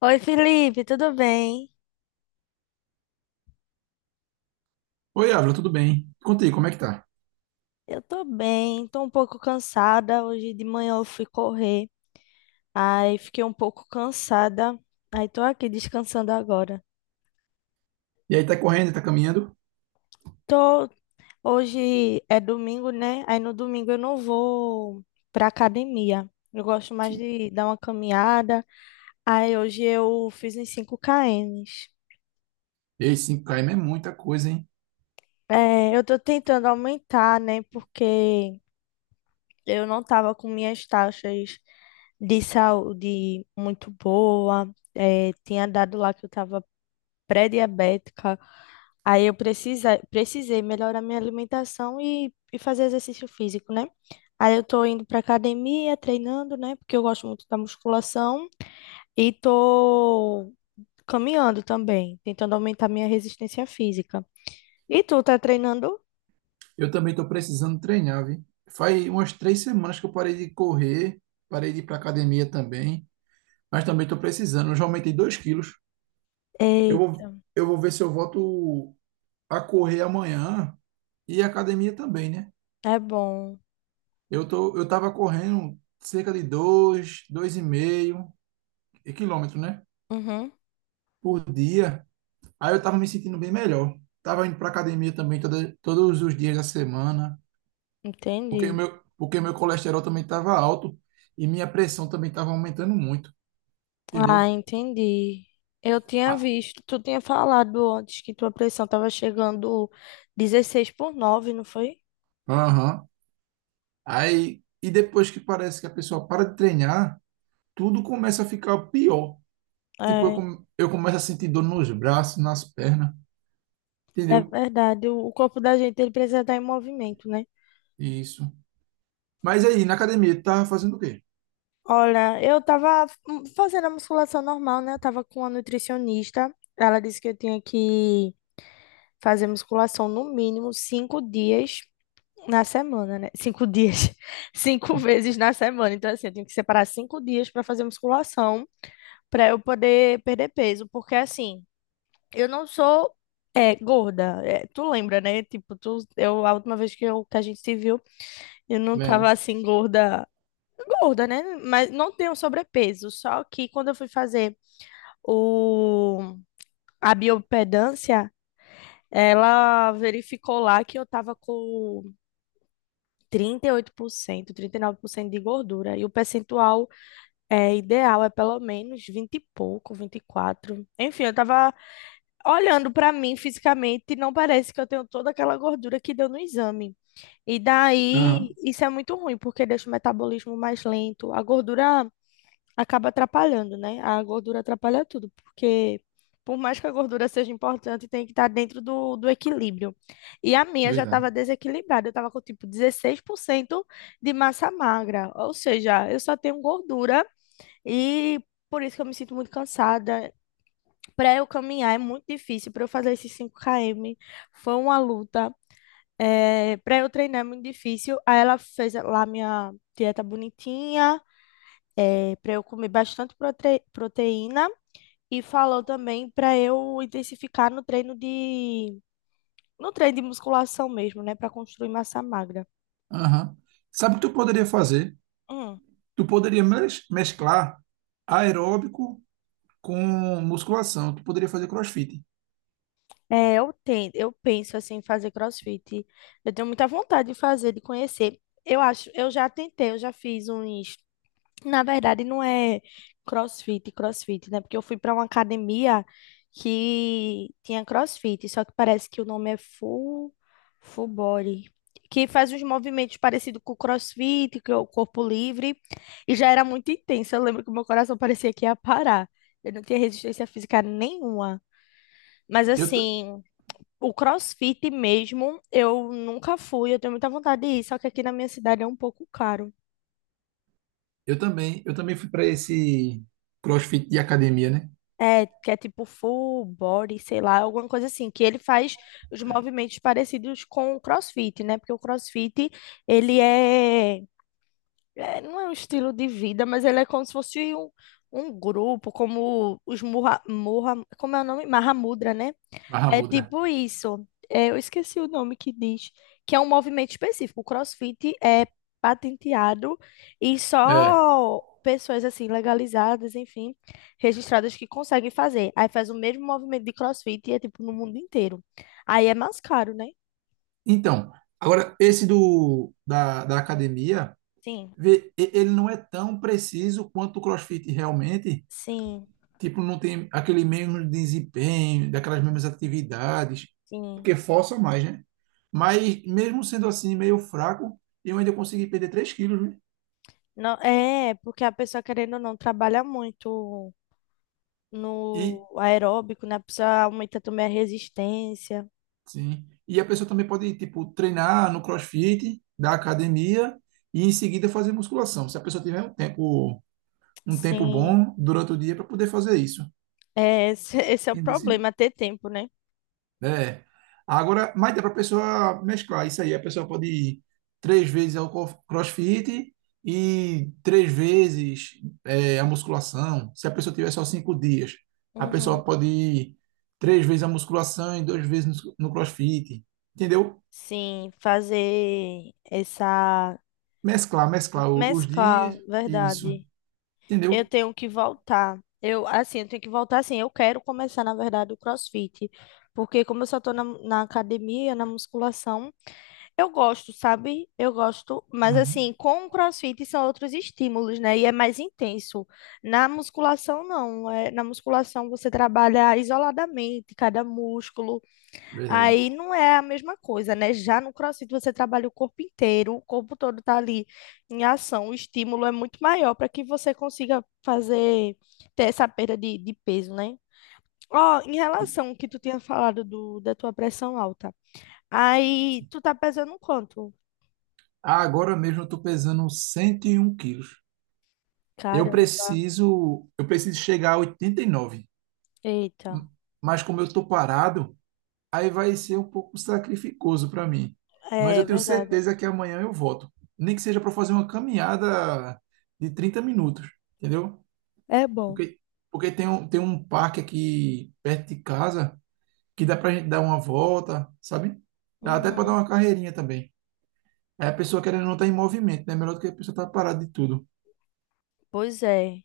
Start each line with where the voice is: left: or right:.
left: Oi, Felipe, tudo bem?
right: Oi, Ávila, tudo bem? Conta aí, como é que tá?
left: Eu tô bem, tô um pouco cansada. Hoje de manhã eu fui correr, aí fiquei um pouco cansada, aí tô aqui descansando agora.
right: E aí, tá correndo, tá caminhando?
left: Tô. Hoje é domingo, né? Aí no domingo eu não vou pra academia. Eu gosto mais de dar uma caminhada. Aí hoje eu fiz uns 5 km.
right: Ei, 5 km é muita coisa, hein?
left: É, eu tô tentando aumentar, né? Porque eu não estava com minhas taxas de saúde muito boa, tinha dado lá que eu estava pré-diabética. Aí eu precisei melhorar minha alimentação e fazer exercício físico, né? Aí eu tô indo pra academia, treinando, né? Porque eu gosto muito da musculação e tô caminhando também, tentando aumentar minha resistência física. E tu tá treinando?
right: Eu também tô precisando treinar, viu? Faz umas 3 semanas que eu parei de correr, parei de ir pra academia também, mas também tô precisando. Eu já aumentei 2 quilos. Eu
left: Eita,
right: vou, eu vou ver se eu volto a correr amanhã e a academia também, né?
left: é bom.
right: Eu tava correndo cerca de dois e meio quilômetros, né?
left: Uhum,
right: Por dia. Aí eu tava me sentindo bem melhor. Tava indo pra academia também todos os dias da semana, porque o
left: entendi.
right: meu, porque meu colesterol também tava alto e minha pressão também tava aumentando muito,
left: Ah,
right: entendeu?
left: entendi. Eu tinha
right: Ah,
left: visto, tu tinha falado antes que tua pressão tava chegando 16 por 9, não foi?
right: aham. Aí, e depois que parece que a pessoa para de treinar, tudo começa a ficar pior. Tipo, eu,
left: É,
right: come- eu começo a sentir dor nos braços, nas pernas,
left: é
right: entendeu?
left: verdade. O corpo da gente, ele precisa estar em movimento, né?
right: Isso. Mas aí, na academia, tu tava fazendo o quê?
left: Olha, eu tava fazendo a musculação normal, né? Eu tava com a nutricionista. Ela disse que eu tinha que fazer musculação no mínimo 5 dias na semana, né? 5 dias. Cinco vezes na semana. Então, assim, eu tenho que separar 5 dias para fazer musculação, para eu poder perder peso. Porque, assim, eu não sou é, gorda. É, tu lembra, né? Tipo, tu, eu, a última vez que, eu, que a gente se viu, eu não
right: Lembro.
left: tava assim, gorda. Gorda, né? Mas não tenho sobrepeso. Só que quando eu fui fazer o, a biopedância, ela verificou lá que eu tava com trinta e oito por cento, 39% de gordura. E o percentual é ideal, é pelo menos 20 e pouco, 24. Enfim, eu tava olhando pra mim fisicamente e não parece que eu tenho toda aquela gordura que deu no exame. E daí,
right: Aham,
left: isso é muito ruim, porque deixa o metabolismo mais lento. A gordura acaba atrapalhando, né? A gordura atrapalha tudo, porque por mais que a gordura seja importante, tem que estar dentro do equilíbrio. E a minha já estava
right: verdade.
left: desequilibrada, eu estava com tipo 16% de massa magra, ou seja, eu só tenho gordura e por isso que eu me sinto muito cansada. Para eu caminhar é muito difícil, para eu fazer esses 5 km foi uma luta. É, para eu treinar é muito difícil. Aí ela fez lá minha dieta bonitinha, para eu comer bastante proteína e falou também para eu intensificar no treino de musculação mesmo, né, para construir massa magra.
right: Aham. Sabe o que tu poderia fazer?
left: Hum.
right: Tu poderia mesclar aeróbico com musculação. Tu poderia fazer CrossFit.
left: É, eu penso assim em fazer CrossFit. Eu tenho muita vontade de fazer, de conhecer. Eu acho, eu já tentei, eu já fiz uns Na verdade, não é CrossFit, CrossFit, né? Porque eu fui para uma academia que tinha CrossFit, só que parece que o nome é Full Body, que faz uns movimentos parecidos com o CrossFit, que é o corpo livre, e já era muito intenso. Eu lembro que o meu coração parecia que ia parar. Eu não tinha resistência física nenhuma. Mas
right: Eu, ta-
left: assim, o CrossFit mesmo, eu nunca fui, eu tenho muita vontade de ir, só que aqui na minha cidade é um pouco caro.
right: eu também fui para esse CrossFit de academia, né?
left: É, que é tipo full body, sei lá, alguma coisa assim, que ele faz os movimentos parecidos com o CrossFit, né? Porque o CrossFit, ele é, não é um estilo de vida, mas ele é como se fosse um grupo, como os Murra, Murra, como é o nome? Mahamudra, né? É
right: Mahamudra.
left: tipo isso. É, eu esqueci o nome que diz, que é um movimento específico. O CrossFit é patenteado e
right: É.
left: só pessoas assim legalizadas, enfim, registradas que conseguem fazer. Aí faz o mesmo movimento de CrossFit e é tipo no mundo inteiro. Aí é mais caro, né?
right: Então, agora esse do da academia,
left: Sim,
right: ele não é tão preciso quanto o CrossFit realmente.
left: sim,
right: Tipo, não tem aquele mesmo desempenho, daquelas mesmas atividades,
left: sim.
right: porque força mais, né? Mas mesmo sendo assim meio fraco, eu ainda consegui perder 3 quilos.
left: Não, é, porque a pessoa querendo ou não trabalha muito no
right: E,
left: aeróbico, né? A pessoa aumenta também a resistência.
right: sim. E a pessoa também pode, tipo, treinar no CrossFit da academia e em seguida fazer musculação. Se a pessoa tiver um tempo, um tempo
left: Sim.
right: bom durante o dia para poder fazer isso.
left: É, esse, esse é o
right: Entendi, sim.
left: problema, ter tempo, né?
right: É. Agora, mas dá para a pessoa mesclar isso aí. A pessoa pode ir 3 vezes ao CrossFit e 3 vezes a musculação. Se a pessoa tiver só 5 dias, a
left: Uhum.
right: pessoa pode ir três vezes a musculação e 2 vezes no CrossFit. Entendeu?
left: Sim, fazer essa.
right: Mesclar os
left: Mesclar,
right: dias e isso.
left: verdade. Eu
right: Entendeu?
left: tenho que voltar. Eu, assim, eu tenho que voltar, assim, eu quero começar, na verdade, o CrossFit. Porque como eu só tô na academia, na musculação, eu gosto, sabe? Eu gosto, mas
right: Aham,
left: assim, com o CrossFit são outros estímulos, né? E é mais intenso. Na musculação, não. É, na musculação você trabalha isoladamente, cada músculo.
right: verdade.
left: Aí não é a mesma coisa, né? Já no CrossFit você trabalha o corpo inteiro, o corpo todo tá ali em ação, o estímulo é muito maior para que você consiga fazer, ter essa perda de peso, né? Ó, em
right: E-
left: relação ao que tu tinha falado do, da tua pressão alta, aí tu tá pesando quanto?
right: ah, agora mesmo eu tô pesando 101 quilos. Eu
left: Caramba,
right: preciso, eu preciso chegar a 89.
left: eita,
right: M- Mas como eu tô parado, aí vai ser um pouco sacrificoso para mim. Mas
left: é
right: eu tenho
left: verdade.
right: certeza que amanhã eu volto. Nem que seja para fazer uma caminhada de 30 minutos, entendeu?
left: É bom.
right: Porque, porque tem um parque aqui perto de casa que dá pra gente dar uma volta, sabe? Dá até pra dar
left: Uhum.
right: uma carreirinha também. Aí a pessoa querendo não tá em movimento, né? Melhor do que a pessoa tá parada de tudo.
left: Pois é.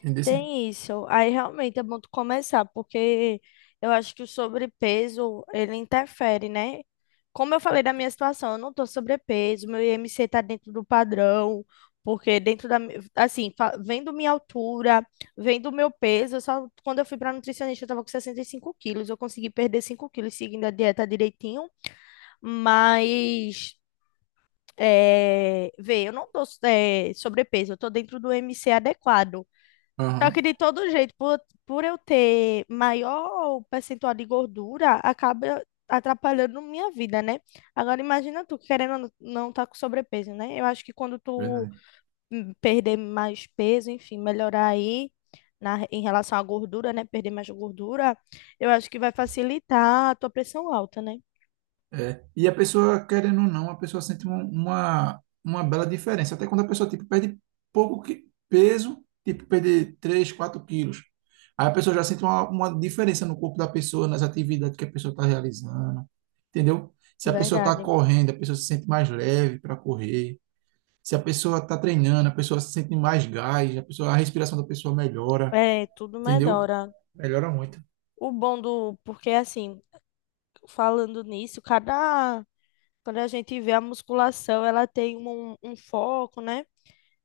right: Entendeu? Assim?
left: Tem isso. Aí realmente é bom tu começar, porque eu acho que o sobrepeso, ele interfere, né? Como eu falei da minha situação, eu não tô sobrepeso, meu IMC tá dentro do padrão, porque dentro da, assim, vendo minha altura, vendo meu peso, eu só quando eu fui pra nutricionista eu tava com 65 quilos, eu consegui perder 5 quilos seguindo a dieta direitinho, mas, é, vê, eu não tô, é, sobrepeso, eu tô dentro do IMC adequado. Só
right: Aham,
left: que de todo jeito, por eu ter maior percentual de gordura, acaba atrapalhando minha vida, né? Agora imagina tu querendo ou não não tá com sobrepeso, né? Eu acho que quando tu
right: verdade.
left: perder mais peso, enfim, melhorar aí na, em relação à gordura, né? Perder mais gordura, eu acho que vai facilitar a tua pressão alta, né?
right: É. E a pessoa querendo ou não, a pessoa sente uma bela diferença. Até quando a pessoa, tipo, perde pouco peso, tipo, perder 3, 4 quilos. Aí a pessoa já sente uma diferença no corpo da pessoa, nas atividades que a pessoa está realizando, entendeu? Se a pessoa está
left: Verdade.
right: correndo, a pessoa se sente mais leve para correr. Se a pessoa está treinando, a pessoa se sente mais gás, a pessoa, a respiração da pessoa melhora,
left: É, tudo
right: entendeu?
left: melhora.
right: Melhora muito.
left: O bom do, porque assim, falando nisso, cada Quando a gente vê a musculação, ela tem um foco, né?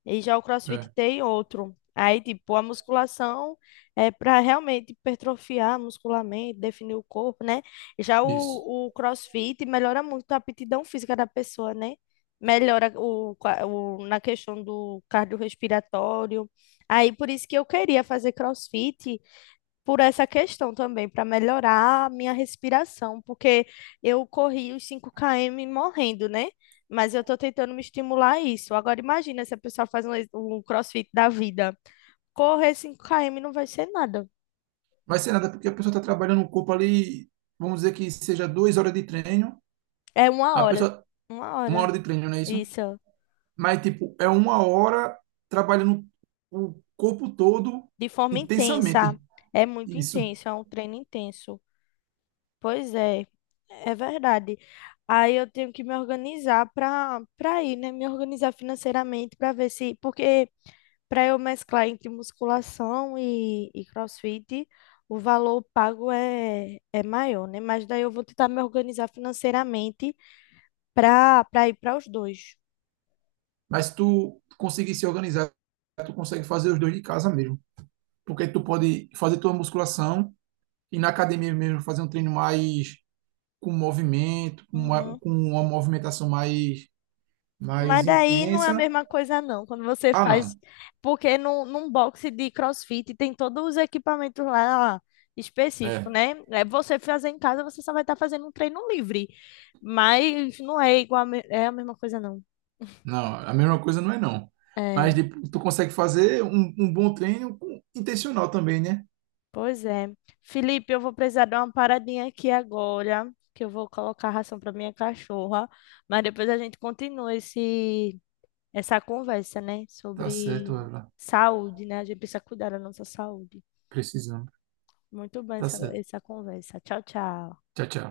left: E já o CrossFit
right: É,
left: tem outro. Aí, tipo, a musculação é para realmente hipertrofiar muscularmente, definir o corpo, né? Já
right: isso.
left: o CrossFit melhora muito a aptidão física da pessoa, né? Melhora na questão do cardiorrespiratório. Aí, por isso que eu queria fazer CrossFit por essa questão também, para melhorar a minha respiração, porque eu corri os 5 km morrendo, né? Mas eu estou tentando me estimular a isso. Agora imagina se a pessoa faz um CrossFit da vida. Correr 5 km não vai ser nada.
right: Vai ser nada porque a pessoa está trabalhando o corpo ali, vamos dizer que seja 2 horas de treino,
left: É uma
right: a
left: hora.
right: pessoa,
left: Uma
right: 1 hora
left: hora.
right: de treino, não é isso?
left: Isso.
right: Mas, tipo, é 1 hora trabalhando o corpo todo
left: De forma intensa.
right: intensamente.
left: É muito
right: Isso.
left: intenso, é um treino intenso. Pois é, é verdade. Aí eu tenho que me organizar para ir, né? Me organizar financeiramente para ver se. Porque Para eu mesclar entre musculação e CrossFit, o valor pago é maior, né? Mas daí eu vou tentar me organizar financeiramente para ir para os dois.
right: Mas se tu conseguir se organizar, tu consegue fazer os dois de casa mesmo. Porque tu pode fazer tua musculação e na academia mesmo fazer um treino mais com movimento, com uma,
left: Uhum.
right: com uma movimentação mais,
left: Mas
right: mais
left: daí não é a
right: intensa.
left: mesma coisa, não, quando você
right: Ah,
left: faz.
right: não.
left: Porque no, num boxe de CrossFit tem todos os equipamentos lá específicos,
right: É.
left: né? É, você fazer em casa, você só vai estar fazendo um treino livre. Mas não é igual, é a mesma coisa, não.
right: Não, a mesma coisa não é não. Mas
left: É.
right: tu consegue fazer um bom treino intencional também, né?
left: Pois é. Felipe, eu vou precisar dar uma paradinha aqui agora, que eu vou colocar a ração para minha cachorra, mas depois a gente continua esse essa conversa, né,
right: Tá certo,
left: sobre
right: Evelyn.
left: saúde, né? A gente precisa cuidar da nossa saúde.
right: Precisamos.
left: Muito bem
right: Tá
left: essa,
right: certo.
left: essa conversa. Tchau, tchau.
right: Tchau, tchau.